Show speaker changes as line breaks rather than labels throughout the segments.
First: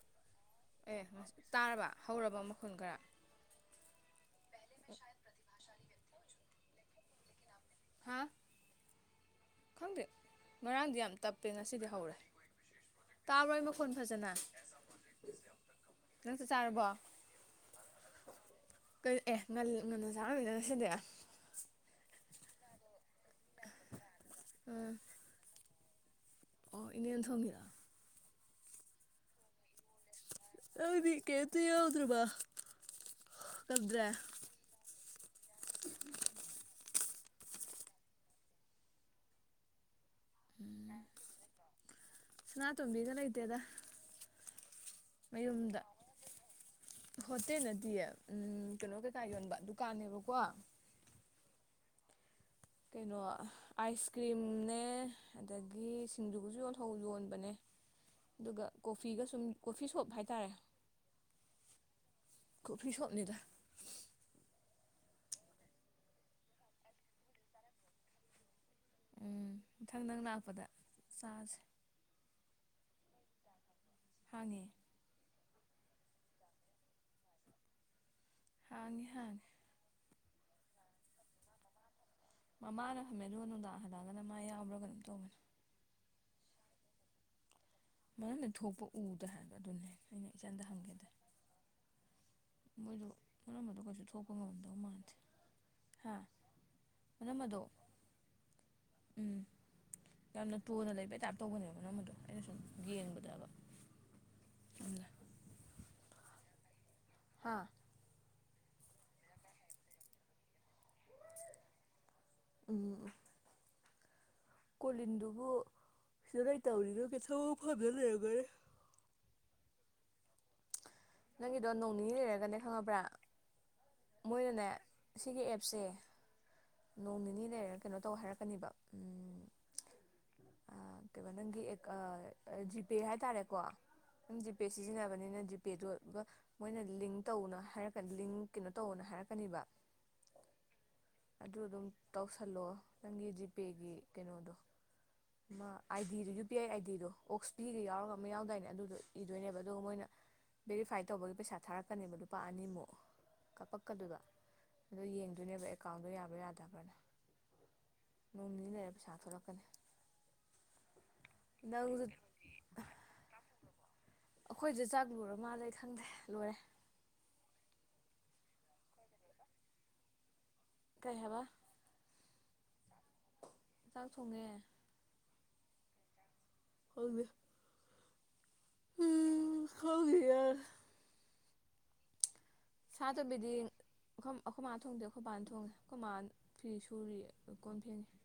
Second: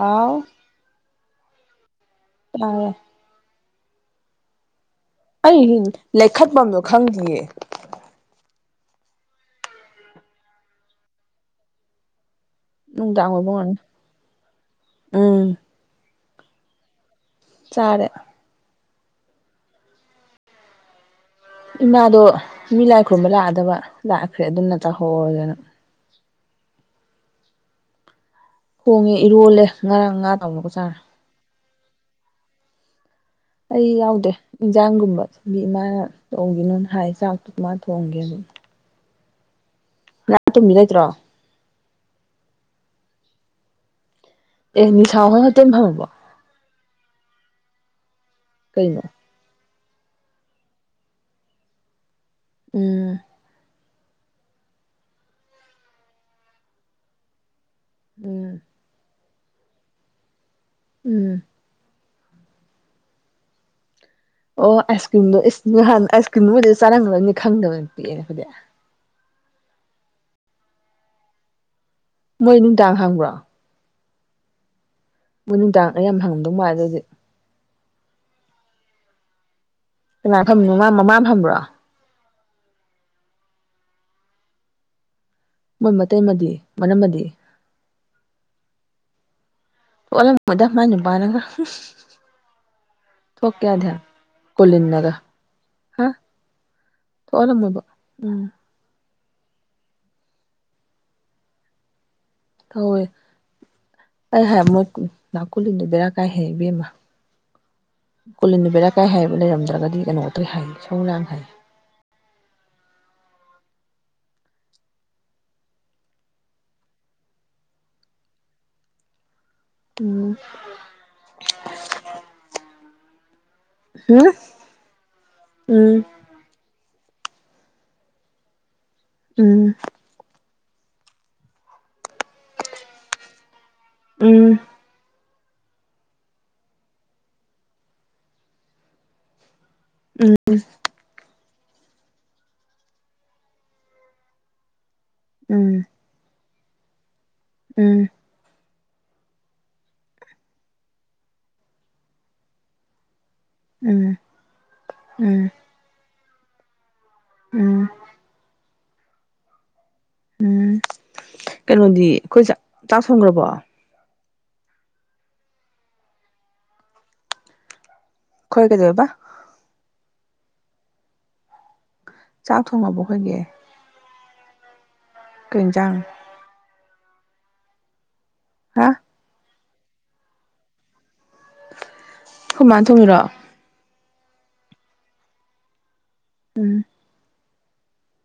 ꯍꯥꯎ
ꯑꯦ ꯇꯥꯔꯔꯕ ꯍꯧꯔꯕ ꯃꯈꯨꯟ ꯈꯔ
ꯑ ꯂꯦꯈꯠ ꯄꯝ ꯅ ꯈꯪꯈꯤꯌꯦ
ꯍꯥ ꯈꯪꯗꯦ ꯉꯔꯥꯡꯗꯤ ꯌꯥꯝ ꯇꯞꯄꯦ ꯉꯁꯤꯗꯤ ꯍꯧꯔꯦ
ꯅꯅꯨꯡꯗꯥ
ꯇꯥꯕ꯭ꯔꯣ
ꯑꯃꯣꯏꯕ
ꯑꯩ ꯃꯈꯣꯟ
ꯎꯝ
ꯅ ꯆ ꯆꯥꯔꯨꯔꯕꯣ
ꯆꯥꯔꯦ
ꯀ ꯑꯦ ꯉ ꯉꯟꯅ ꯆꯥꯔꯝꯃꯤꯗ ꯉ ꯁꯤꯗ
ꯏꯃꯥꯗꯣ ꯃꯤ ꯂꯥꯛ ꯈꯨꯝꯕ ꯂꯥꯛꯑꯗꯕ ꯂꯥꯛꯈ꯭ꯔꯦ ꯑꯗꯨꯝꯅ
ꯎꯝ
ꯇꯧꯍꯧꯗꯅ
ꯑꯣ ꯏꯟꯅ ꯊꯣꯡ
ꯍꯣꯡꯉꯦ ꯏꯔꯣꯜꯂꯦ ꯉꯔꯥꯡ ꯉꯥ ꯊꯥꯎꯃꯒ ꯆꯥꯔ
ꯇꯧꯗ꯭ꯔꯕꯥꯕꯥ
ꯑꯩ ꯌꯥꯎꯗꯦ ꯏꯟꯖꯥꯡꯒꯨꯝꯕ ꯃꯤ ꯏꯃꯥꯅ ꯇꯣꯡꯒꯤꯅꯣꯅ ꯍꯥꯏꯁꯦ ꯆꯥꯛꯇ ꯃꯥ ꯊꯣꯡꯒꯦ ꯑꯗꯨꯝ ꯉꯍꯥꯟ ꯇꯨꯝꯕꯤ ꯂꯩꯇ꯭ꯔꯣ
ꯁꯅꯥ ꯇꯣꯕꯤꯒꯅ ꯏꯗꯦꯗ
ꯑꯦꯅꯤ ꯆꯥ ꯍꯍ ꯇꯝ ꯐꯪꯣ
ꯍꯇꯩ ꯅꯗꯤꯌꯦ ꯎꯝ ꯀꯩꯅꯣ ꯀ ꯀꯥꯏꯣꯟꯕ ꯑꯗꯨ ꯀꯥꯅꯦꯕꯀꯣ
ꯎꯝ
ꯀꯩꯅꯣ ꯑꯥꯏꯁ ꯀ꯭ꯔꯤꯝꯅꯦ ꯑꯗꯒꯤ ꯁꯤꯡꯖꯨꯒꯁꯨ ꯌꯣꯟ ꯌꯣꯟꯕꯅꯦ
ꯎꯝ
ꯑꯗꯨꯒ ꯀꯣꯐꯤꯒ ꯁꯨꯝ ꯀꯣꯐꯤ ꯁꯣꯞ ꯍꯥꯏꯇꯥꯔꯦ
ꯎꯝ
ꯀꯐꯤ ꯁꯠꯂꯥ
ꯑꯣ ꯑꯥꯏꯁ ꯀ꯭ꯔꯤꯝꯗꯣ ꯅꯍꯥꯟ ꯑꯥꯏꯁ ꯀ꯭ꯔꯤꯝꯗꯨꯕꯨꯗꯤ ꯆꯥꯔꯝꯒꯗꯕꯅꯤ ꯈꯪꯗꯕꯅ ꯄꯤꯛꯑꯦ ꯍꯧꯗꯤ
ꯎꯝ ꯃꯊꯪ ꯅꯪ ꯂꯥꯛꯄꯗ ꯆꯥꯁꯦ
ꯃꯣꯏ ꯅꯨꯡꯗꯥꯡ ꯍꯪꯕ꯭ꯔꯣ
ꯐꯥꯡꯉꯤ
ꯃꯣꯏ ꯅꯨꯡꯗꯥꯡ ꯑꯩ ꯌꯥꯝ ꯍꯪꯗꯧ ꯃꯥꯜ ꯑꯗꯨꯖꯤꯗꯤ
ꯑꯅꯤ ꯍꯥꯏꯥꯟ
ꯀꯃꯥꯏ ꯐꯅꯣ ꯃꯃꯥ ꯐꯕ꯭ꯔꯣ
ꯃꯃꯥꯅ ꯐꯝꯃꯦ ꯑꯗꯨꯒ ꯅꯨꯡꯗꯥꯡ ꯍꯜꯂꯛꯑꯒꯅ ꯃꯥ ꯌꯥꯎꯕ꯭ꯔꯥ ꯀ ꯑꯗꯨꯝ ꯇꯧꯕꯅꯤ
ꯃꯣꯏ ꯃꯇꯩ ꯑꯃꯗꯤ ꯃꯅꯝꯃꯗꯤ
ꯃꯅꯤ ꯊꯨꯄ ꯎꯠ ꯍꯥꯏ
ꯂꯗ ꯃꯥꯅꯤ ꯄꯅꯒ
ꯃꯣꯏꯗꯣ
ꯊ ꯀꯌꯥ
ꯃꯅꯝꯃꯗꯣ
ꯊ
ꯀꯩꯁꯨ ꯊꯣꯛꯄ ꯉꯝꯗꯧ ꯃꯥꯟꯗꯦ
ꯀꯅꯒ ꯍꯥ ꯊꯂꯗ
ꯃꯅꯝꯃꯗꯣ
ꯎꯝ
ꯎꯝ ꯌꯥꯝꯅ ꯇꯨꯅ ꯂꯩꯕꯩ ꯇꯥꯏꯞ ꯇꯧꯕꯅꯦꯕ ꯅꯪ ꯃꯗꯣ
ꯍ ꯍꯦ ꯃꯛ
ꯌꯥꯝꯅ
ꯅꯅꯥ ꯀꯣꯂꯤꯕꯦꯔ ꯀꯥꯏ ꯍꯦ ꯕꯤꯃ
ꯍꯥꯥ꯫
ꯀꯣꯂꯤꯟꯕꯦꯔꯥꯀꯥꯏ ꯍꯥꯏꯕ ꯂꯩꯔꯝꯗ꯭ꯔꯒꯗꯤ ꯀꯩꯅꯣ ꯇꯧꯋꯦ ꯍꯥꯏꯌꯦ ꯏꯁꯧ ꯂꯥꯡꯉꯦ ꯍꯩꯏꯌꯦ꯫
ꯎꯝ꯫ ꯀꯣꯂꯤꯟꯗꯨꯕꯨ ꯁꯤꯗ ꯀꯩꯇꯧꯔꯤꯔꯣ ꯊꯕꯛ ꯐꯪꯗ ꯂꯩꯔꯝꯒꯅꯤ꯫
ꯎꯝ꯫
ꯅꯪꯒꯤꯗꯣ ꯅꯣꯡꯅꯤꯅꯤ ꯂꯩꯔꯒꯅꯦ ꯈꯪꯉꯕ꯭ꯔꯥ꯫
ꯍꯨꯝ
ꯃꯣꯏꯅꯅꯦ ꯁꯤꯒꯤ ꯑꯦꯞꯁꯦ꯫
ꯎꯝ
ꯅꯣꯡ ꯅꯤꯅꯤ ꯂꯩꯔꯒ ꯀꯩꯅꯣ ꯇꯧ ꯍꯥꯏꯔꯛꯀꯅꯦꯕ ꯎꯝ꯫
ꯎꯝ꯫
ꯑ ꯀꯩꯩꯕ ꯅꯪꯒꯤ ꯑꯦꯛꯀ ꯑ ꯖꯤꯄꯦ ꯍꯥꯏꯇꯥꯔꯦꯀꯣ꯫ ꯖꯤꯄꯦ
ꯎꯝ
ꯁꯤꯖꯤꯟꯅꯕꯅꯤꯅ꯫ ꯖꯤꯄꯦꯗꯣ꯫ [unintelligible] ꯃꯣꯏꯅ ꯂꯤꯡ ꯇꯧꯅ ꯍꯥꯏꯔꯛꯀꯅꯤ ꯂꯤꯡ ꯀꯩꯅꯣ ꯇꯧꯅ ꯍꯥꯏꯔꯛꯀꯅꯤꯕ꯫
ꯎꯝ꯫
ꯑꯗꯨ ꯑꯗꯨꯝ ꯇꯧꯁꯜꯂꯣ ꯅꯪꯒꯤ ꯖꯤꯄꯦꯒꯤ ꯀꯩꯅꯣꯗꯣ꯫ ꯑꯃ
ꯎꯝ
I D [unintelligible] U P I ꯑꯥꯏꯗꯤꯗꯣ꯫ ꯑꯣꯛꯁꯄꯤꯒ
ꯎꯝ
ꯌꯥꯎꯔꯒ ꯑꯃ ꯌꯥꯎꯗꯥꯏꯅꯦ ꯑꯗꯨꯗꯣ꯫ ꯏꯗꯣꯏꯅꯦꯕ ꯑꯗꯨꯒ ꯃꯣꯏꯅ ꯕꯦꯔꯤꯐꯥꯏ ꯇꯧꯕꯒꯤ ꯄꯩꯁꯥ ꯊꯥꯔꯛꯀꯅꯦꯕ ꯂꯨꯄꯥ ꯑꯅꯤꯃꯨꯛ꯫
ꯎꯝ ꯎꯝ
ꯀꯥꯞꯄꯛꯀꯗꯧꯕ ꯑꯗꯣ
ꯎꯝ
ꯌꯦꯡꯗꯣꯏꯅꯦꯕ ꯑꯦꯀꯥꯎꯟꯗꯣ ꯌꯥꯝ ꯌꯥꯗꯕ꯭ꯔꯅ꯫
ꯎꯝ
ꯅꯣꯡ ꯅꯤꯅꯤ ꯂꯩꯔ ꯄꯩꯁꯥ ꯊꯣꯔꯛꯀꯅꯤ꯫
ꯎꯝ꯫ ꯀꯩꯅꯣꯗꯤ ꯑꯩꯈꯣꯏ ꯆꯥꯛ ꯆꯥꯛ ꯊꯣꯡꯒ꯭ꯔꯕꯣ꯫
ꯑꯩꯈꯣꯏꯖꯦ ꯆꯥꯛꯂꯣꯏꯔ ꯃꯥꯜꯂꯦ ꯈꯪꯗ꯭ꯔꯦ ꯂꯣꯏꯔꯦ꯫
ꯈꯣꯏ ꯀꯩꯗꯧꯋꯦꯕ꯫
ꯀꯩꯍꯥꯏꯕ꯫
ꯆꯥꯛ ꯊꯣꯡꯉꯕꯣ ꯑꯩꯈꯣꯏꯒꯤ꯫
ꯊꯣꯡꯉꯦ꯫
ꯀꯩꯏꯟꯖꯥꯡ꯫
[unintelligible]
ꯍꯥ꯫
ꯈꯪꯗꯤꯌꯦ꯫
ꯈꯣꯏꯃꯥꯅ ꯊꯣꯡꯉꯤꯔꯣ
ꯁꯥꯇꯣꯝꯕꯤꯗꯤ꯫ ꯑꯈꯣꯏ ꯑꯩꯈꯣꯏ ꯃꯥ ꯊꯣꯡꯗꯦ ꯑꯩꯈꯣꯏꯕꯥꯥꯅ ꯊꯣꯡꯉꯦ꯫ ꯑꯩꯈꯣꯏꯃꯥꯟ ꯐꯤ ꯁꯨꯔꯤꯌꯦ꯫ ꯀꯣꯟ ꯐꯦꯡꯉꯤ꯫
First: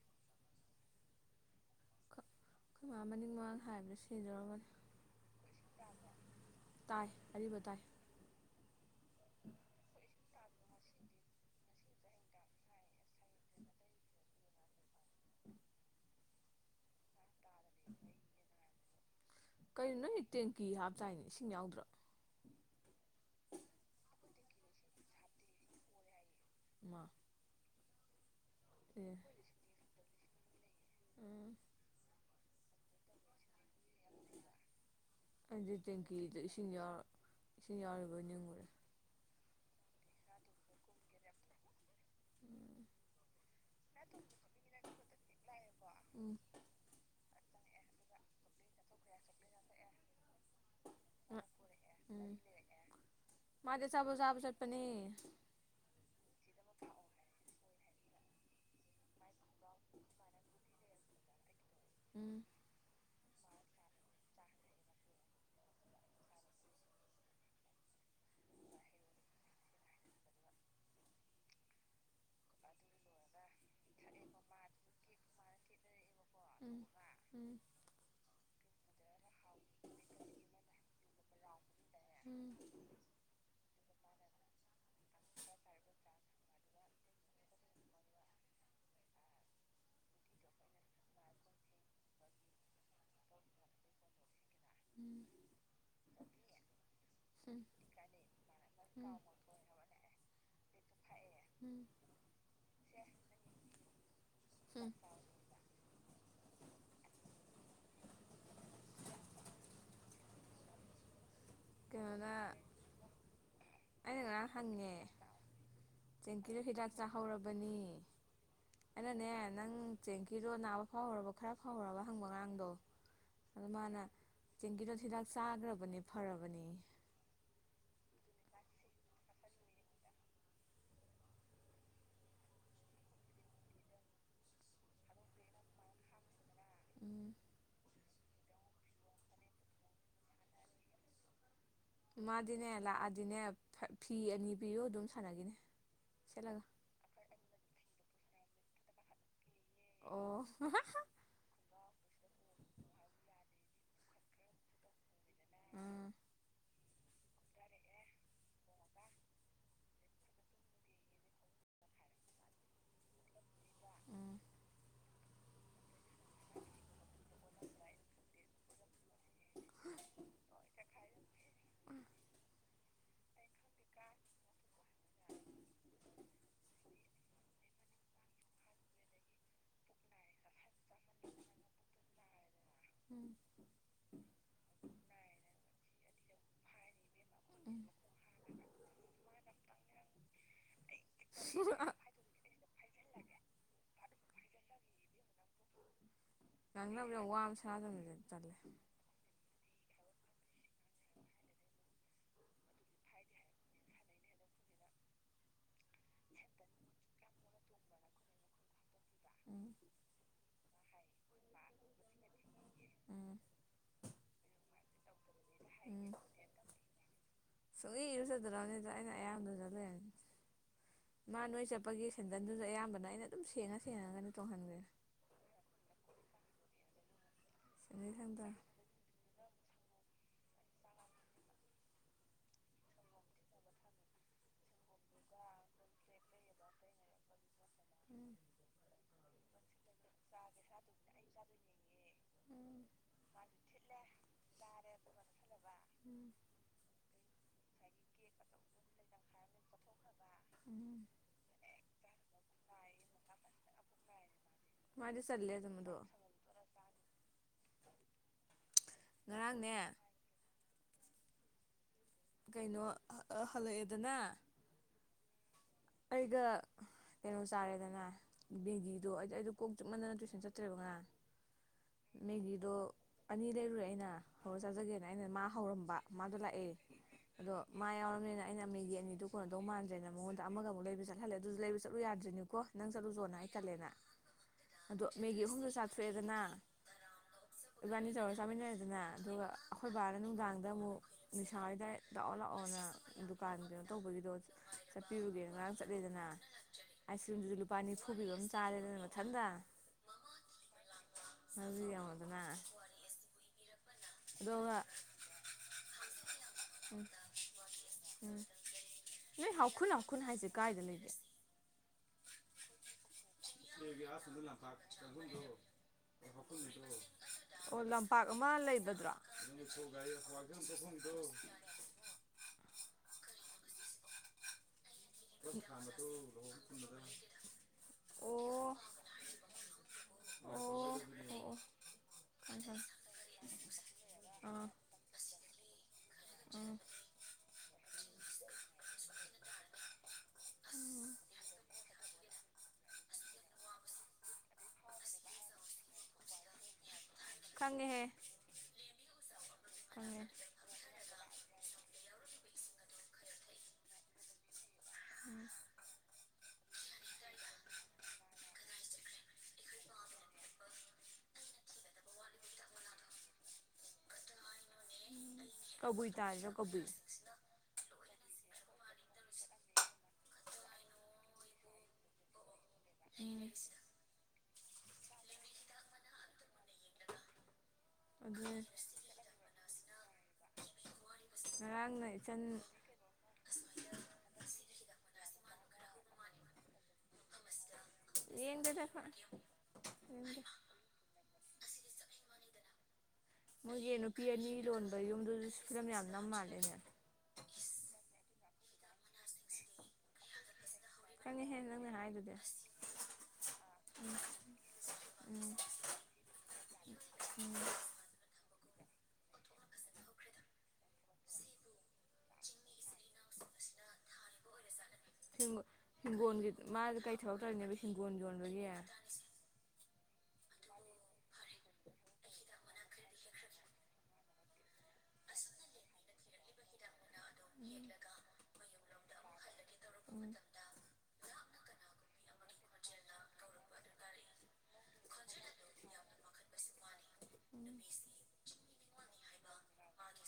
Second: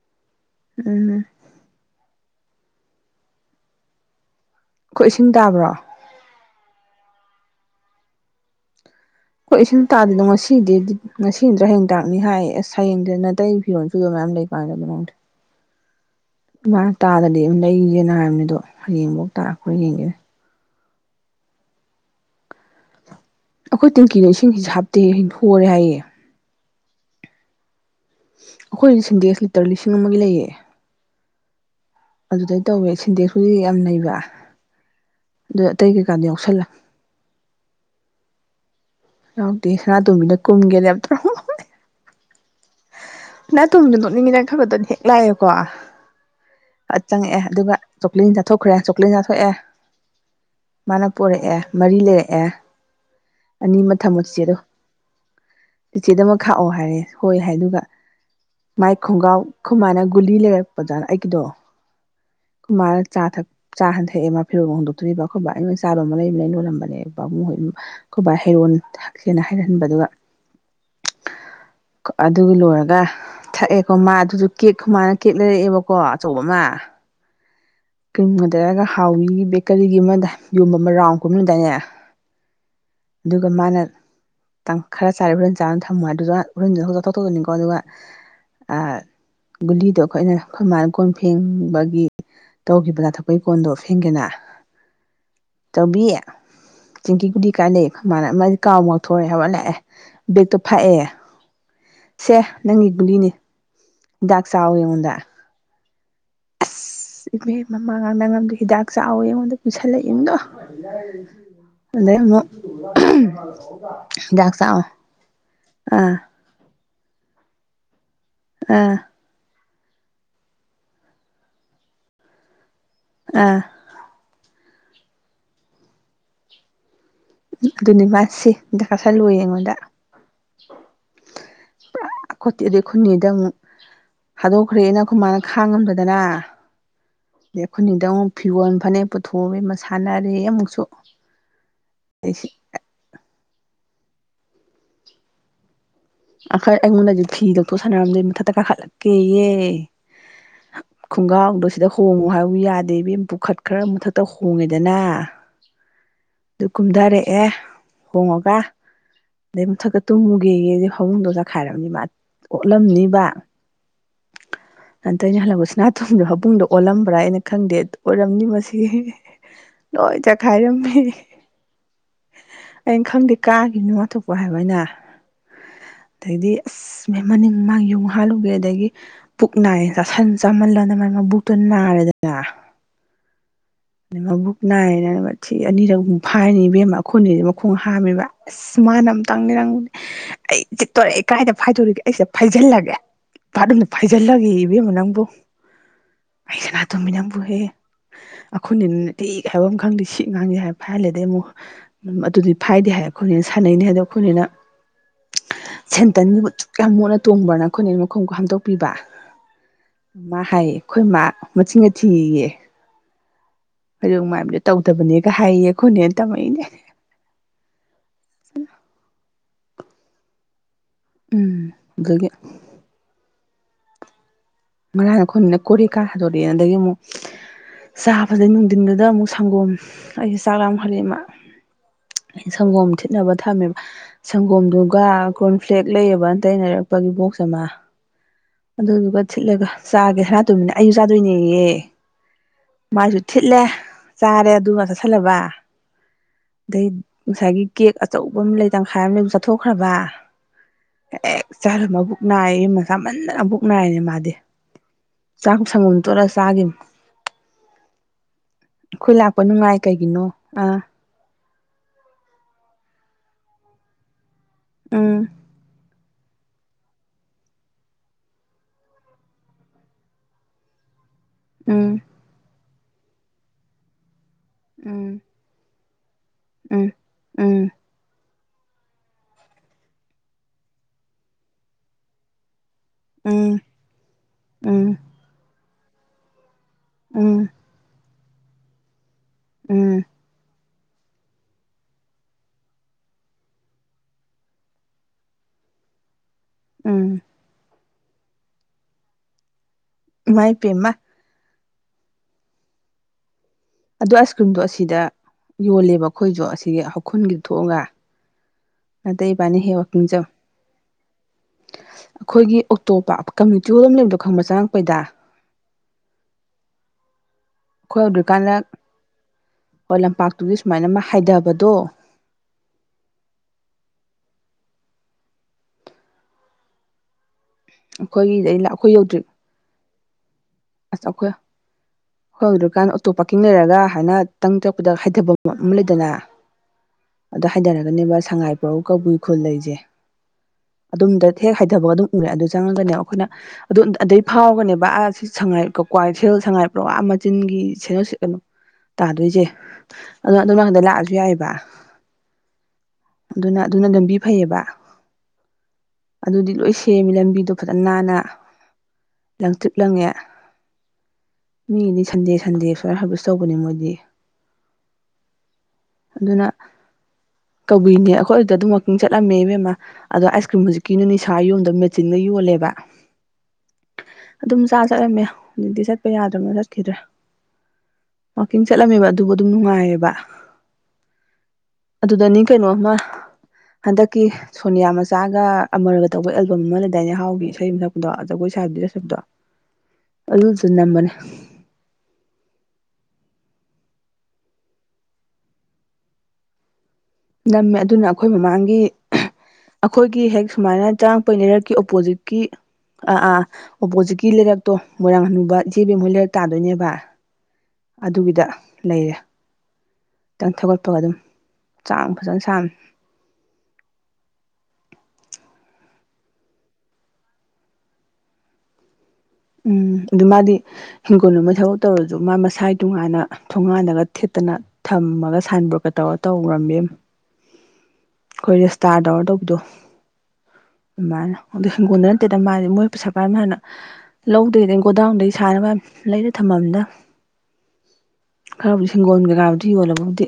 ꯎꯝ꯫
ꯑꯩꯈꯣꯏ ꯃꯅꯤꯡ ꯃꯔꯥꯡ ꯍꯥꯏꯕꯗꯨꯣ ꯁꯤꯗꯣꯏꯔꯕꯅꯤ
ꯑꯩꯈꯣꯏ ꯏꯁꯤꯡ ꯇꯥꯕ꯭ꯔꯣ
ꯇꯥꯏ ꯑꯔꯤꯕ ꯇꯥꯏ
ꯍꯣꯏ ꯏꯁꯤꯡ ꯇꯥꯗꯗꯣ ꯉꯁꯤꯗꯤ ꯉꯁꯤꯠꯇ꯭ꯔ ꯍꯌꯦꯡ ꯇꯥꯛꯅꯤ ꯍꯥꯏ ꯑꯁ ꯍꯌꯦꯡꯗ ꯅꯇꯩ ꯐꯤꯔꯣꯜ ꯆꯨꯗ ꯃꯌꯥꯝ ꯂꯩ ꯀꯥꯟꯗꯕ ꯅ ꯃꯥ ꯇꯥꯗꯗꯤ ꯑꯗꯨ ꯂꯩꯁꯦꯅ ꯍꯥꯏꯕꯅꯤꯗꯣ ꯍꯌꯦꯡꯐꯧ ꯇꯥꯛꯄ ꯌꯦꯡꯉꯦ
ꯀꯨ ꯀꯤ ꯍꯥꯞꯇꯥꯏꯅꯦ ꯏꯁꯤꯡ ꯌꯥꯎꯗ꯭ꯔꯥ
ꯑꯩꯈꯣꯏ ꯇꯦꯡꯀꯤꯗꯣ ꯏꯁꯤꯡꯁꯤꯁꯤ ꯍꯥꯞꯇꯦ ꯍꯣꯔꯦ ꯍꯥꯏꯌꯦ
ꯃꯥ
ꯑꯩꯈꯣꯏꯅ
ꯑꯦ
ꯁꯤꯡꯗꯦꯁ ꯂꯤꯇꯔ ꯂꯤꯁꯤꯡ ꯑꯃ ꯃ ꯂꯩꯌꯦ
ꯎꯝ
ꯑꯗꯨꯗꯩ ꯇꯧꯋꯦ ꯁꯤꯟꯗꯦꯛ ꯍꯧꯖꯤꯛ ꯌꯥꯝ ꯂꯩꯩꯕ
ꯑꯩꯗꯤ ꯇꯦꯡꯀꯤꯗꯣ ꯏꯁꯤꯡ ꯏꯁꯤꯡ ꯌꯥꯎꯔꯤꯕ ꯅꯤꯡꯉꯨꯔꯦ
ꯌꯥꯎꯗꯤ ꯉꯅꯥ ꯇꯣꯝꯕꯤꯅ ꯀꯨꯝꯒꯦꯅꯦꯕꯇ꯭ꯔꯣ
ꯎꯝ
ꯁꯅꯇꯣꯝꯕꯤ ꯁꯨ ꯅꯣꯛꯅꯤꯡꯉꯤꯅ ꯈꯕꯗꯣꯅ ꯍꯦꯛ ꯂꯥꯛꯑꯦꯀꯣ
ꯎꯝ
ꯑ ꯆꯪꯉꯛꯑꯦ ꯑꯗꯨꯒ ꯆꯣꯀ꯭ꯂꯦꯟ ꯆꯥꯊꯣꯛꯈ꯭ꯔꯦ ꯆꯣꯀ꯭ꯂꯦꯟꯠ ꯆꯥꯊꯣꯛꯑꯦ ꯃꯥꯅ ꯄꯣꯔꯛꯑꯦ ꯃꯔꯤ
ꯎꯝ
ꯂꯩꯔꯛꯑꯦ ꯑꯅꯤ
ꯃꯥꯗꯤ
ꯑꯃ
ꯑꯆꯥꯄꯣꯠ
ꯊꯝꯃꯣ
ꯆꯥꯕ
ꯆꯤꯆꯦꯗꯣ
ꯆꯠꯄꯅꯦ
ꯆꯤꯆꯦ ꯑꯃ ꯈꯥꯛꯑꯣ ꯍꯥꯏꯔꯦ ꯍꯣꯏ ꯍꯥꯏꯗꯨ ꯃꯥꯏ ꯈꯣꯡꯒ꯭ꯔꯥꯎ ꯈꯨꯃꯥꯏꯅ ꯒꯨꯂꯤ ꯂꯩꯔꯛꯄꯗꯅ ꯑꯩꯒꯤꯗꯣ
ꯎꯝ
ꯀꯨꯃꯔ ꯆꯥ ꯊ ꯆꯥ ꯍꯟꯊꯛꯑꯦ ꯑꯃ ꯐꯤꯔꯣꯜ ꯍꯣꯡꯗꯣꯛꯇꯣꯔꯤꯕ ꯈꯠꯕꯥ ꯑꯩꯉꯣꯟ ꯆꯥꯕ ꯑꯃ ꯂꯩꯕ ꯂꯩ ꯂꯣꯜꯂꯝꯕꯅꯦꯥꯕꯨꯡꯣꯏ ꯈꯣꯏ ꯍꯩꯔꯣꯟ ꯊꯛꯁꯦꯅ ꯍꯩꯍꯟꯕꯗꯨ ꯑꯗꯨ ꯂꯣꯏꯔꯒ ꯊꯛꯑꯦꯀꯣ ꯃꯥ ꯑꯗꯨꯁꯨ ꯀꯦꯛ ꯈꯨꯃꯥꯏꯅ ꯀꯦꯛ ꯂꯩꯔꯛꯑꯦꯕꯀꯣ ꯑꯆꯧꯕ ꯑꯃ
ꯃꯥꯅ
ꯀꯔꯤꯝꯒꯥ ꯇꯩꯇꯒꯥ ꯍꯥꯎꯏ ꯕꯦꯀꯔꯤꯒꯤ ꯑꯃꯗ ꯌꯨꯝꯕ ꯑꯃ ꯔꯥꯎꯟꯒꯨꯝꯕꯅꯗꯥꯏꯅꯦ
ꯑꯗꯨꯗꯨꯒ ꯌꯨꯒꯨꯝꯕ
ꯑꯗꯨꯒ ꯃꯥꯅ ꯈꯔ ꯆꯥꯔꯦ ꯍꯨꯔꯦꯟ ꯆꯥꯅ ꯊꯝꯃꯨ ꯍꯥꯏꯗꯨꯁꯨ ꯍꯣꯔꯦꯟꯗꯨꯇꯣꯛ ꯊꯇꯣꯛꯆꯅꯤꯀꯣ ꯑꯗꯨꯒ ꯑ ꯒꯨꯂꯤꯗꯣ ꯑꯩꯈꯣꯏꯅ ꯃꯥꯅ ꯀꯣꯟ ꯐꯦꯡꯕꯒꯤ ꯇꯧꯈꯤꯕꯗꯥ ꯊꯛꯄꯒꯤ ꯀꯣꯟꯗꯣ ꯐꯦꯡꯒꯦꯅ
ꯂꯥꯎꯕꯗꯨꯗꯅꯦ ꯊꯤ
ꯎꯕꯤ ꯆꯦꯡꯒꯤ ꯒꯨꯂꯤ ꯀꯥꯏ ꯂꯩ
ꯀꯥꯏꯅꯩꯑꯕ
ꯃꯥꯅ ꯃꯥ ꯀꯥꯎ ꯉꯥꯎꯊꯣꯔꯦ ꯍꯧꯋꯥꯠ ꯂꯥꯛꯑꯦ ꯕꯦꯛꯇꯣ ꯐꯛꯑꯦ
ꯉꯝꯃꯣꯏ ꯍꯥꯏꯕꯅꯦ ꯑꯦ
ꯁꯦ ꯅꯪꯒꯤ ꯒꯨꯂꯤꯅꯤ ꯍꯤꯗꯥꯛ ꯆꯥꯎꯋꯦ ꯑꯩꯉꯣꯟꯗ ꯑꯁ ꯏꯕ ꯃꯃꯥꯒꯥꯡ ꯅꯉꯗꯣ ꯍꯤꯗꯥꯛ ꯆ ꯆꯥꯎꯋꯦ ꯑꯩꯉꯣꯟꯗ ꯄꯨꯁꯜꯂꯛꯏꯗꯣ
ꯀꯩꯅꯣꯅ ꯑꯩꯅ
ꯑꯗ
ꯉꯔꯥꯡ
ꯁꯥ
ꯍꯪꯉꯦ
ꯑ
ꯆꯦꯡꯀꯤꯗꯣ ꯍꯤꯗꯥꯛ ꯆꯥꯍꯧꯔꯕꯅꯤ ꯑꯅꯅꯦ ꯅꯪ ꯆꯦꯡꯀꯤꯗꯣ ꯑꯅꯥꯕ ꯐꯥꯎꯍꯔꯕ ꯈꯔ ꯐꯥꯎꯍꯔꯕ ꯍꯪꯕ ꯑꯥꯡꯗꯣ
ꯑꯥ
ꯑꯗꯨ ꯃꯥꯅ ꯆꯦꯡꯒꯤꯗꯣ ꯍꯤꯗꯥꯛ ꯆꯥꯈ꯭ꯔꯕꯅꯦ ꯐꯔꯕ ꯑꯃꯅꯤꯅꯤ
ꯑꯗꯨꯅꯤ ꯃꯥꯁꯤꯗꯀꯁꯔ ꯂꯣꯏꯌꯦ ꯑꯩꯉꯣꯟꯗ ꯈꯣꯠꯇꯤ ꯑꯗꯨ ꯈꯨꯟꯅꯤꯗ ꯑꯃꯨꯛ ꯍꯥꯗꯣꯛꯈ꯭ꯔꯦꯅ ꯑꯩꯈ ꯃꯥꯅ ꯈꯥꯡꯉꯝꯕꯗꯅ
ꯎꯝ
ꯑꯗꯑꯩ ꯑꯈꯣꯏ꯫ ꯅꯦꯗꯥ ꯑꯃꯨꯛ ꯐꯤꯌꯣꯜ ꯐꯅꯦꯛ ꯄꯨꯊꯣꯛꯑꯦ ꯃꯁꯥꯟꯅꯔꯦ ꯑꯃꯨꯛꯁꯨ ꯑꯗꯩ
ꯃꯗꯤꯅꯦ ꯂꯛ ꯑꯗꯤꯅꯦ ꯐꯤ ꯑꯅꯤ ꯄꯤꯌꯣ ꯑꯗꯨꯝ ꯁꯥꯟꯅꯈꯤꯅꯤ ꯁꯦꯠꯂꯒ
ꯑꯩꯈꯣꯏ ꯑꯩꯉꯣꯟꯗꯗꯤ ꯐꯤꯗ ꯇꯣ ꯁꯥꯟꯅꯔꯝꯗꯦ ꯇꯊ ꯇ ꯀꯥ ꯈꯜꯂꯛ ꯀꯦ ꯌꯦ
ꯑꯣ
ꯈꯨꯡꯒꯧꯗꫭ ꯁꯤꯗ ꯍꯣꯡꯉꯨ ꯍꯥꯏꯕꯨ ꯌꯥꯗꯦ ꯏꯕꯦꯝ ꯄꯨꯈꯠ ꯈꯔ ꯃꯊꯛꯇ ꯍꯣꯡꯉꯦꯗꯅ
ꯎꯝ
ꯑꯗꯨ ꯀꯨꯝꯊꯔꯛꯑꯦ ꯍꯣꯡꯉꯒ ꯑꯗꯩ ꯃꯊꯛꯇ ꯇꯨꯝꯉꯨꯒꯦꯒꯗꯤ ꯐꯃꯨꯡꯗꯣ ꯆꯈꯥꯏꯔꯝꯅꯤꯕ ꯑꯣꯠꯂꯝꯅꯤꯕ
ꯎꯝ
ꯅꯟꯇ ꯑꯩꯅ ꯍꯜꯂꯛꯄ ꯁꯅꯥꯇꯨꯝꯗꯣ ꯍꯥꯕꯨꯡꯗꯣ ꯑꯣꯜꯂꯝꯕ꯭ꯔꯥ ꯑꯩꯅ ꯈꯪꯗꯦ ꯑꯣꯏꯔꯝꯅꯤ ꯃꯁꯤ ꯂꯣꯏ ꯆꯈꯥꯏꯔꯝꯃꯤ ꯑꯩꯅ ꯈꯪꯗꯦ ꯀꯥꯈꯤꯕꯅ ꯉꯊꯣꯛꯄ ꯍꯥꯏꯕꯅ ꯑꯗꯩꯗꯤ ꯑꯁ ꯃ ꯃꯅꯤꯡ ꯃꯥꯡ ꯌꯨꯝ ꯍꯥꯜꯂꯨꯒꯦ ꯑꯗꯒꯤ ꯄꯨꯛ ꯅꯥꯏ ꯆꯥꯁꯟ ꯆꯥꯃꯜꯂꯅ ꯃ ꯃꯕꯨꯛꯇꯨ ꯅꯥꯔꯦꯗꯅ
ꯎꯝ
ꯇꯤ ꯑꯅꯤꯔꯛ ꯃꯨꯛ ꯐꯥꯏꯔꯅꯤ ꯏꯕꯦꯝꯃꯥ ꯈꯨꯟꯅꯤꯁꯦ ꯃꯈꯣꯡ
ꯎꯝ
ꯍꯥꯝꯃꯦꯕ ꯑꯁ ꯁ ꯃꯥꯅ ꯑꯃꯝꯇꯪꯅꯤ ꯅꯪꯅꯦ ꯑꯩ ꯆꯤꯠꯇꯣꯔꯛꯑ ꯀꯥꯏꯗ ꯐꯥꯏꯗꯣꯔꯤꯒꯦ ꯑꯩ ꯁꯤꯗ ꯐꯩꯖꯜꯂꯒꯦ ꯕꯠꯔꯨꯝꯗ ꯄꯥꯏꯁꯤꯜꯂꯒꯦ ꯏꯕꯦꯝꯃꯣ ꯅꯪꯕꯨ ꯑꯩ
ꯉꯪꯅꯕ
ꯁꯅꯥꯇꯣꯝꯕꯤ
ꯌꯥꯝ ꯋꯥꯕꯅꯦ ꯁꯥꯅꯇꫭꯝꯕꯤꯖꯦ ꯇꯜꯂꯦ
ꯊꯒꯤ ꯐꯥꯏꯕꯝ ꯈꯪꯗꯦ ꯁꯤ ꯉꯥꯡꯗꯦ ꯍꯥꯏꯔ ꯐꯥꯏꯍꯜꯂꯦ ꯑꯗꯩ ꯑꯃꯨꯛ ꯑꯗꯨꯗꯤ ꯐꯥꯏꯗꯦ ꯍꯥꯏꯔ ꯑꯩꯈꯣꯏꯅꯤꯅ ꯁꯥꯟꯅꯩꯅꯦ ꯍꯥꯏꯗꯣ ꯑꯩꯈꯣꯏꯅꯦꯅ ꯁꯦꯟꯇꯟꯒꯤꯛ ꯌꯥꯝ ꯃꯣꯠꯅ ꯇꯣꯡꯕ꯭ꯔꯅ ꯑꯩꯈꯣꯏꯅꯅ ꯃꯈꯣꯡꯒ ꯍꯥꯝꯗꯣꯛꯄꯤꯕ
ꯎꯝ
ꯃꯥ ꯍꯥꯏꯌꯦ ꯑꯩꯈꯣꯏ ꯃꯥ ꯃꯆꯤꯟꯒ ꯊꯤꯌꯦ
ꯎꯝ
[unintelligible] ꯇꯧꯗꯕꯅꯦ ꯀ ꯍꯥꯏꯌꯦ ꯑꯈꫭꯏ
ꯎꯝ
ꯅꯦ ꯇꯃꯥꯛ ꯏꯅꯦ
ꯂꯨꯖꯥ ꯂꯩꯔꯥꯅꯤ ꯃꯥ ꯅꯣꯏ ꯆꯠꯄꯒꯤ
ꯑꯗꯨꯒꯤ
ꯁꯦꯟꯗꯟꯗꯨꯁꯨ ꯑꯌꯥꯝꯕꯅ ꯑꯩꯅ ꯑꯗꯨꯝ ꯁꯦꯡꯉꯥ ꯁꯦꯡꯉꯒꯅ
ꯃꯔꯥꯡꯈꯣꯏꯅ ꯀꯔꯤ ꯀꯥ ꯍꯥ ꯑꯗꯒꯤ ꯑꯃꯨꯛ
ꯁꯦꯟꯗꯩ ꯁꯪꯗ
ꯆꯥꯕꯗꯩ ꯅꯨꯡꯊꯤꯟꯗꯨꯗ ꯑꯃꯨꯛ ꯁꯪꯒꯣꯝ ꯑꯩꯁꯦ ꯆꯥꯛ ꯃꯈ ꯃꯈꯜ ꯑꯃ ꯁꯪꯒꯣꯝ ꯊꯤꯠꯅꯕ ꯊꯝꯃꯦꯕ ꯁꯪꯒꯣꯝꯗꯨꯒ ꯀꯣꯔꯟꯐ꯭ꯂꯦꯛ ꯂꯩꯌꯦꯕꯅ ꯇꯩꯅꯔꯛꯄꯒꯤ ꯕꯣꯛꯁ ꯑꯃ
ꯎꯝ
ꯑꯗꯨꯗꯨꯒꯥ ꯁꯤꯠꯂꯒ ꯆꯥꯒꯦ ꯁꯥꯔꯠꯇꯣꯃꯤꯅ ꯑꯩꯁꯨ ꯆꯥꯗꯣꯏꯅꯦꯌꯦ
ꯎꯝ
ꯃꯥꯏꯁꯨ ꯊꯤꯠꯂꯦ ꯆꯥꯔꯦ ꯑꯗꯨꯒ ꯆꯥꯁꯤꯜꯂꯕ
ꯎꯝ
ꯑꯗꯩ ꯉꯁꯥꯏꯒꯤ ꯀꯦꯛ ꯑꯆꯧꯕ ꯑꯃ ꯂꯩ ꯇꯪꯈꯥꯏ ꯑꯃ ꯂꯩꯕ ꯆꯥꯊꯣꯛꯈ꯭ꯔꯕ
ꯎꯝ
ꯍꯦꯛ ꯆꯥꯔ ꯃꯕꯨꯛ ꯅꯥꯏꯌꯦꯨꯝ ꯃ ꯆꯥꯃꯟꯗꯅ ꯕꯨꯛ ꯅꯥꯏꯅꯦ ꯃꯥꯗꯤ
ꯃꯥꯗꯤ ꯆꯜꯂꯦ
ꯆꯥꯛ
ꯑꯗꯨꯝ
ꯁꯪꯒꯣꯝ
ꯑꯗꯣ
ꯇꯣꯠꯂ ꯆꯥꯒꯤꯃꯤ ꯑꯩꯈꯣꯏ ꯂꯥꯛꯄ
ꯉꯔꯥꯡꯅꯦ
ꯅꯨꯡꯉꯥꯏ ꯀꯩꯒꯤꯅꯣ ꯑ
ꯀꯩꯅꯣ ꯍꯜꯂꯛꯑꯦꯗꯅ
ꯑꯝ
ꯑꯩꯒ ꯀꯩꯅꯣ ꯆꯥꯔꯦꯗꯅ ꯕꯦꯡꯗꯤꯗꯣ ꯑꯩꯗ ꯑꯩꯗꯣ ꯀꯣꯛ ꯆꯞꯅꯗꯅ ꯇꯨꯏꯁꯟ ꯆꯠꯇ꯭ꯔꯦꯕ ꯉꯔꯥꯡ
ꯎꯝ
ꯅꯒꯤꯗꯗꯨ ꯑꯅꯤ ꯂꯩꯔꯨꯔꯦ ꯑꯩꯅ ꯍ ꯆꯥꯖꯒꯦꯅ
ꯎꯝ
ꯑꯩꯅ ꯃꯥ ꯍꯧꯔꯝꯕ ꯃꯥꯗꯣ ꯂꯥꯛꯑꯦ
ꯎꯝ
ꯑꯗꯣ
ꯎꯝ
ꯃꯥ ꯌꯥꯎꯔꯕꯝꯅꯤꯅ ꯑꯩꯅ ꯃꯤꯗꯤ ꯑꯅꯤꯗꯨ ꯀꯩꯅꯣꯗꯧ ꯃꯥꯟꯗ꯭ꯔꯦꯅ ꯃꯉꯣꯟꯗ ꯑꯗ ꯑꯃꯒ ꯑꯃꯨꯛ ꯂꯩꯕ ꯆꯠꯍꯜꯂꯦ ꯑꯗꯨꯁꯨ ꯂꯩꯕ ꯆꯠꯂꯨ ꯌꯥꯗ꯭ꯔꯤꯅꯤꯀꯣ ꯅꯪ ꯆꯠꯂꯨ ꯆꯣꯟꯅ ꯍꯥꯏ
ꯎꯝ
ꯇꯜꯂꯦꯅ
ꯎꯝ
ꯑꯗꯣ ꯃꯦꯒꯤ ꯑꯍꯨꯝꯁꯨ ꯆꯥꯛ ꯐꯦꯗꯅ
ꯑ
ꯆꯅꯤ ꯆꯔ ꯆꯥꯃꯤꯅꯦ ꯑꯗꯨꯅ ꯑꯗꯨꯒ ꯑꯩꯈꯣꯏ ꯕꯥꯔ ꯅꯨꯡꯗꯥꯡ ꯑꯗ ꯑꯃꯨꯛ ꯅꯤꯁꯥ ꯍꯗꯏ ꯂꯥꯛꯑꯣ ꯂꯥꯛꯑꯣꯅ ꯗꯨꯀꯥꯟ ꯀꯩꯅꯣ ꯇꯧꯕꯒꯤꯗꯣ ꯆꯠꯄꯤꯔꯨꯒꯦ ꯉꯔꯥꯡ ꯆꯠꯂꯦꯗꯅ
ꯎꯝ
ꯑꯁ ꯄꯅꯤ ꯐꯨꯄꯤꯒ ꯆꯥꯔꯦꯅ ꯊ
ꯃꯥꯏ ꯄꯦꯃ
ꯃ ꯃ ꯑꯗꯨꯅ
ꯑꯣ ꯑꯥꯏꯁ ꯀ꯭ꯔꯤꯝꯗꯣ ꯑꯁꯤꯗ ꯌꯣꯜꯂꯦꯕ ꯑꯩꯈꯣꯏꯁꯨ
ꯎꯝ
ꯍꯧꯈꯨꯜꯒꯤꯗ ꯊꯣꯛꯑꯒ
ꯎꯝ
ꯑꯗꯩ
ꯅꯣꯏ
ꯏꯕꯥꯅꯤ ꯍꯦꯛ
ꯍꯧꯥꯎꯈꯨꯜ
ꯋꯥꯛꯀꯤꯡ ꯆꯠ
ꯍꯥꯎꯈꯨꯟ ꯍꯥꯏꯁꯦ ꯀꯥꯏꯗ ꯂꯩꯒꯦ
ꯑꯩꯈꯣꯏꯒꯤ ꯑꯇꯣꯞꯄ ꯀꯝꯃ꯭ꯌꯨꯅꯤꯇꯤ ꯍꯣꯜ ꯑꯃ ꯂꯩꯕꯣ ꯈꯪꯕ ꯆꯪꯉꯛꯄꯩꯗ
ꯍ ꯌꯦꯗ ꯂꯩ ꯑꯣ
ꯑꯩꯈꯣꯏ
ꯂꯝꯄꯥꯛ ꯑꯃ
ꯌꯧꯗ꯭ꯔꯤꯀꯥꯟꯗ
ꯂꯩꯒꯗ꯭ꯔꯥ
ꯍꯣꯏ ꯂꯝꯄꯥꯛꯇꯨꯒꯤ ꯁꯨꯃꯥꯏꯅ ꯑꯃ ꯍꯥꯏꯊꯕꯗꯣ
[unintelligible]
ꯑꯩꯈꯣꯏꯒꯤꯗ ꯑꯩꯈꯣꯏ ꯌꯧꯗ꯭ꯔꯤ
ꯑꯣ
ꯑꯁ ꯑꯩꯈꯣꯏ
ꯑꯣ ꯑꯣ
ꯑꯩꯈꯣꯏ ꯑꯗꯨ ꯑꯗꯨꯀꯥꯟꯗ ꯑꯣꯇꯣ ꯄꯥꯔꯀꯤꯡ ꯂꯩꯔꯒ ꯍꯥꯏꯅ ꯇꯪ
ꯑꯥ
ꯆꯔꯛꯄꯗ ꯍꯥꯏꯊꯕ ꯑꯃ ꯂꯩꯗꯅ ꯑꯗꯨꯗ ꯍꯥꯏꯊꯔꯒ ꯑꯗꯨꯅꯦꯕ ꯁꯉꯥꯏꯄ꯭ꯔꯧ ꯀꯕꯨꯏ ꯈꯨꯜ ꯂꯩꯁꯦ
ꯎꯝ
ꯑꯗꯨꯝꯗ ꯍꯦꯛ ꯍꯥꯏꯊꯕ ꯑꯗꯨꯝ ꯎꯔꯦ ꯑꯗꯨ ꯆꯪꯉꯒꯅꯦꯕ ꯑꯩꯈꯣꯏꯅ ꯑꯗꯨ ꯑꯗꯩ ꯐꯥꯎꯔꯒꯅꯦꯕ ꯑ ꯁꯉꯥꯏ ꯀ꯭ꯋꯥꯏꯊꯦꯜ ꯁꯉꯥꯏ ꯄ꯭ꯔꯣꯒꯝ ꯑꯃ ꯆꯤꯟꯒꯤ ꯁꯅ
ꯈꯪꯉꯦꯍꯦ
ꯁꯤꯠ ꯀꯅꯨ ꯇꯥꯗꯣꯏꯁꯦ
ꯈꯪꯉꯦ
ꯑꯣ ꯑꯗꯨꯝ ꯂꯗ ꯂꯥꯛꯑꯁꯨ ꯌꯥꯏꯑꯕ ꯑꯗꯨꯅ ꯑꯗꯨꯅ ꯂꯝꯕꯤ ꯐꯩꯌꯦꯕ
ꯎꯝ
ꯑꯗꯨꯗꯤ ꯂꯣꯏ ꯁꯦꯝꯃꯤ ꯂꯝꯕꯤꯗꯣ ꯐꯖꯅ ꯅꯥꯟꯅ ꯂꯪꯆꯤꯨꯞ ꯂꯪꯉꯦ ꯃꯤꯒꯤꯗꯤ ꯁꯟꯗꯦ ꯁꯟꯗꯦ ꯁꯨꯃꯥꯏꯅ ꯍꯥꯏꯚꯤꯁꯁ ꯇꯧꯕꯅꯤ ꯃꯣꯏꯗꯤ
ꯀꯕꯨꯏ
ꯑꯗꯨꯅ
ꯇꯥꯔꯤꯔꯣ ꯀꯕꯨꯏ
ꯇꯧꯕꯤꯅꯦ ꯑꯩꯈꯣꯏꯗ ꯑꯗꯨꯝꯃꯛ ꯏꯤꯡ ꯆꯠꯂꯝꯃꯦ ꯏꯕꯦꯝꯃ ꯑꯗꯣ ꯑꯥꯏꯁ ꯀ꯭ꯔꯤꯝ ꯍꯧꯖꯤꯛꯀꯤꯅ ꯅꯤ ꯁꯥꯔ ꯌꯣꯟꯕꯗꯣ ꯃꯦꯆꯤꯟꯅ ꯌꯣꯜꯂꯦꯕ
ꯏꯪꯂꯤꯁ
ꯑꯗꯨꯝ ꯆꯥ ꯆꯠꯂꯝꯝꯃꯦ ꯑꯗꯨ ꯇꯨꯏꯁꯟ ꯆꯠꯄ ꯌꯥꯗ꯭ꯔꯕꯅ ꯆꯠꯈꯤꯗ꯭ꯔꯦ
ꯑꯗꯨ
ꯋꯥꯛꯀꯤꯡ ꯆꯠꯂꯝꯃꯦꯕ ꯑꯗꯨꯕꯨ ꯑꯗꯨꯝ ꯅꯨꯡꯉꯥꯏꯌꯦꯕ ꯕꯥ
ꯉꯔꯥꯡꯅ
ꯑꯗꯨꯗꯅꯤ
ꯏꯆꯟ
ꯀꯩꯅꯣꯝꯃ ꯍꯟꯗꯛꯀꯤ ꯁꯣꯅꯤꯌꯥ ꯃꯆꯥꯒ ꯑꯃꯔꯒ ꯇꯧꯕ ꯑꯦꯜꯕꯝ ꯑꯃ ꯂꯩꯗꯥꯏꯅꯦ ꯍꯥꯎꯒꯤ ꯏꯁꯩ ꯃꯊꯛ ꯗꯣ ꯖꯒꯣꯏ
ꯌꯦꯡꯗꯦꯗ
ꯁꯥꯕꯤꯗꯣ
ꯑꯩꯈꯣꯏ
ꯁꯨꯠꯇꯣ [inaudible]
ꯌꯦꯡꯗꯦ ꯃꯣꯏꯒꯤ ꯅꯨꯄꯤ ꯑꯅꯤ ꯂꯣꯟꯕ ꯌꯨꯝꯗꯨꯗꯁꯨ ꯐꯤꯂꯝ ꯌꯥꯝ ꯅꯝ ꯃꯥꯜꯂꯦꯅꯦ
ꯅꯝꯃꯦ ꯑꯗꯨꯅ ꯑꯩꯈꯣꯏ ꯃꯃꯥꯡꯒꯤ ꯑꯩꯈꯣꯏꯒꯤ ꯍꯦꯛ ꯁꯨꯃꯥꯏꯅ ꯆꯪꯉꯛꯄꯩ
ꯈꯪꯉꯦꯍꯦ
ꯂꯩꯔꯛꯀꯤ
ꯅꯪꯅ ꯍꯥꯏꯗꯨꯗꯤ
ꯑꯣꯄꯣꯖꯤꯠꯀꯤ ꯑꯥ ꯑꯥ ꯑꯣꯄꯣꯖꯤꯠꯀꯤ ꯂꯩꯔꯛꯇꯣ ꯃꯣꯏꯔꯥꯡ ꯍꯅꯨꯕ
ꯎꯝ
ꯏꯆꯦ ꯕꯦꯝꯃ ꯍꯣꯏ ꯂꯩꯔꯛ ꯇꯥꯗꯣꯏꯅꯦꯕ
ꯎꯝ
ꯑꯗꯨꯒꯤꯗ ꯂꯩꯔꯦ ꯈꯤꯇꯪ ꯊꯧꯒꯠꯄꯒ ꯑꯗꯨꯝ ꯆꯥꯡ ꯐꯖꯅ ꯁꯃꯦ
ꯍꯤꯡꯒꯣꯜꯒꯤ ꯃꯥꯁꯨ ꯀꯩ ꯊꯕꯛꯇꯧꯔꯤꯅꯦꯕ ꯍꯤꯡꯒꯣꯜ ꯌꯣꯟꯕꯒꯤ
ꯎꯝ ꯑꯗꯨ ꯃꯥꯗꯤ ꯍꯤꯡꯈꯣꯜ ꯑꯃ ꯊꯕꯛ ꯇꯧꯔꯁꯨ ꯃꯥ ꯃꯁꯥꯏ ꯇꯣꯉꯥꯟꯅ ꯊꯣꯡꯒꯥꯜꯗꯒ ꯊꯦꯠꯇꯅ ꯊꯝꯃꯒ ꯁꯥꯏꯟꯕꯣꯔꯠꯀ ꯇꯧꯔ ꯇꯧꯔꯝꯃꯦ ꯀꯣ ꯀꯥꯔꯗꯧꯔ ꯇꯧꯕꯤꯗꯣ ꯑꯃꯥꯏꯅ ꯑꯗꯨ ꯍꯤꯡꯒꯣꯜꯗ ꯅꯠꯇꯦꯅ ꯃꯥꯗꯤ ꯃꯣꯏ ꯄꯩꯁꯥ ꯄꯥꯏꯔꯝ ꯃꯥ ꯍꯥꯏꯅ ꯂꯧꯗꯣꯏꯅꯦ ꯒꯣꯗꯥꯎꯟꯗꯒꯤ ꯁꯥꯟꯅꯕ ꯂꯩꯔ ꯊꯝꯃꯝꯅꯤꯅ ꯈꯔꯕꯨꯗꯤ ꯁꯤꯡꯒꯣꯟꯒꯔꯦ ꯌꯥꯥꯎ ꯑꯗꯨ ꯌꯣꯜꯂꯕꯕꯨꯗꯤ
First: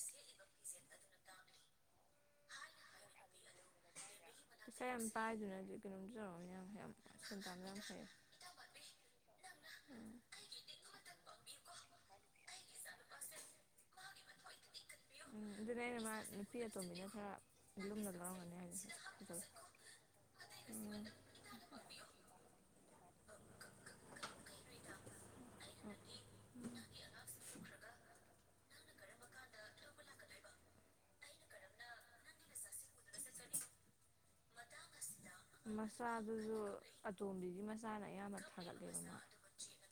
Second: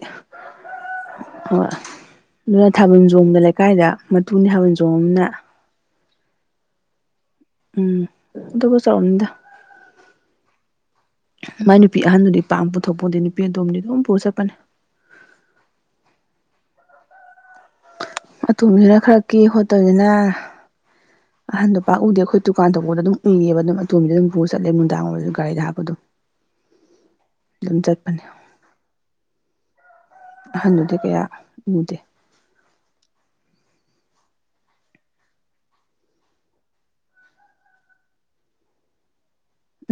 ꯍꯣꯏ ꯑꯗꯨꯅ ꯊꯥꯕꯜ ꯆꯣꯡꯕꯗ ꯂꯩꯀꯥꯏꯗ ꯃꯇꯨꯅꯤ ꯊꯥꯕꯜ
ꯄꯩꯁꯥ ꯌꯥꯝ
ꯆꯣꯡꯉꯕꯅꯤꯅ
[unintelligible] ꯇꯥꯟꯕ ꯌꯥꯝ
ꯎꯝ
ꯍꯩ
ꯑꯗꯕꯨ ꯆꯥꯎꯅꯤꯗ ꯃꯥꯏ ꯅꯨꯄꯤ ꯑꯍꯟꯗꯨꯗꯤ ꯄꯥꯛꯅ ꯄꯨꯊꯣꯛꯄꯣꯟꯇꯦ ꯅꯨꯄꯤ ꯑꯇꯣꯝꯕꯤꯗꯨꯗꯤ ꯑꯗꯨꯝ ꯄꯨꯔ ꯆꯠꯄꯅꯦ
ꯎꯝ ꯑꯗꯨꯅꯦꯃ ꯅꯨꯄꯤ ꯑꯇꯣꯝꯕꯤꯅ ꯈꯔ ꯂꯨꯝꯅ ꯂꯧꯔꯝꯒꯅꯤ ꯍꯥꯏꯁꯦ
ꯑꯇꯣꯝꯕꯤꯅ ꯈꯔ ꯀꯦ ꯈꯣꯠꯇꯧꯕꯅꯤꯅ ꯑꯍꯟꯗꯣ ꯄꯥꯛ ꯎꯗꯦ ꯑꯩꯈꯣꯏ ꯗꯨꯀꯥꯟ ꯇꯧꯕꯗ ꯑꯗꯨꯝ ꯎꯏꯌꯦꯕ ꯑꯗꯨꯝ ꯑꯇꯣꯝꯗꯤ ꯑꯗꯨꯝ ꯄꯨꯔ ꯆꯠꯂꯦ ꯅꯨꯡꯗꯥꯡ ꯑꯣꯏꯔꯁꯨ ꯒꯥꯔꯤꯗ ꯍꯥꯞꯄ ꯑꯗꯨꯝ ꯑꯗꯨꯝ ꯆꯠꯄꯅꯦ ꯑꯍꯟꯗꯨꯗꯤ ꯀꯌꯥ ꯎꯗꯦ
ꯃꯆꯥꯗꯨꯁꯨ ꯑꯇꯣꯝꯕꯤꯒꯤ ꯃꯆꯥꯅ ꯑꯌꯥꯝꯕ ꯊꯥꯒꯠꯂꯦꯕꯅ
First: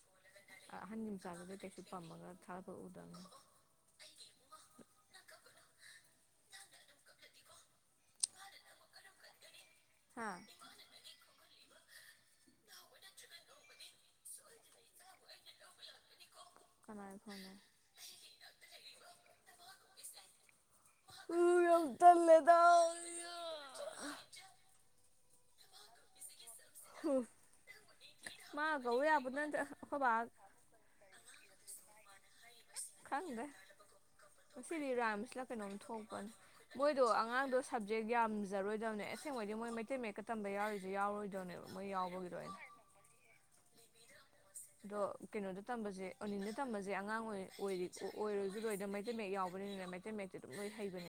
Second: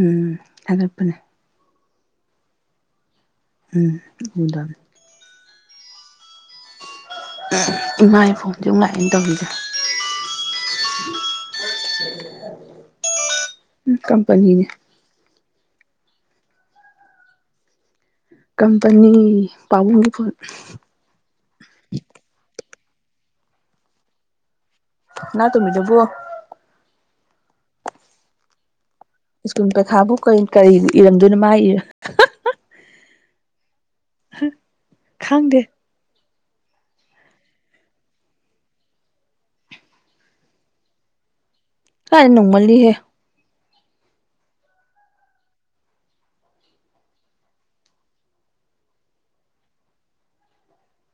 ꯎꯝ ꯑꯌꯣꯛꯄꯅꯦ
ꯄꯝꯃꯒꯥ ꯊꯥꯕ ꯎꯗꯅ
ꯎꯝ ꯎꯗꯝꯅꯤ ꯏꯃꯥꯒꯤ ꯐꯣꯟꯖꯦ ꯑꯃꯨꯛ ꯂꯥꯛꯑꯦꯅꯦ ꯇꯧꯔꯤꯁꯦ
ꯍꯥꯥ
ꯀꯝꯄꯅꯤꯅꯤ
ꯀ ꯑꯩꯈꯣꯟꯅ
ꯀꯝꯄꯅꯤ ꯄꯥꯎꯨꯡꯒ ꯐꯣꯟꯣꯟ
ꯎ ꯌꯥꯝ ꯇꯜꯂꯦꯗ [unintelligible]
ꯅ ꯇꯃꯤ ꯂꯕꯨꯣ
ꯃꯥ ꯀꯧ ꯌꯥꯕ ꯅꯠꯇꯦ
ꯁ꯭ꯀꯨꯜ ꯄꯦ
ꯑꯩꯈꯣꯏ ꯕꯥ
ꯈꯥꯕꯕꯨ ꯀ ꯀ ꯏꯔ ꯑꯗꯨꯅꯃ
ꯈꯪꯗꯦ ꯁꯤꯔꯤꯔꯥꯝꯁꯤꯂ
ꯈꯪꯗꯦ
ꯀꯩꯅꯣꯝ ꯊꯣꯛꯄꯅꯤ ꯃꯣꯏꯗꯣ ꯑꯉꯥꯡꯗꯣ ꯁꯕꯖꯦꯛ ꯌꯥꯝꯖꯔꯣꯏꯗꯕꯅꯦ ꯑꯁꯦꯡꯕꯩꯗꯤ ꯃꯣꯏ ꯃꯩꯇꯩ ꯃꯌꯦꯛꯀ ꯇꯝꯕ ꯌꯥꯎꯔꯤꯁ ꯌꯥꯎꯔꯣꯏꯗꯧꯅꯦꯕ
ꯀꯥꯏ ꯅꯅꯨꯡꯃꯂꯤꯍꯦ
ꯑꯗꯣ ꯀꯩꯅꯣꯗ ꯇꯝꯕꯁꯦ ꯑꯣꯅꯤꯟꯗ ꯇꯝꯕꯁꯦ ꯑꯉꯥꯡ ꯑꯣꯏꯔꯤ ꯑꯣꯏꯔꯣꯏꯁꯨ ꯂꯣꯏꯗ ꯃꯩꯇꯩ ꯃꯌꯦꯛ ꯌꯥꯎꯕꯅꯤꯅꯤꯅ ꯃꯩꯇꯩ ꯃꯌꯦꯛꯛꯇꯤ ꯑꯗꯨꯝ ꯂꯣꯏ ꯍꯩꯕꯅꯦ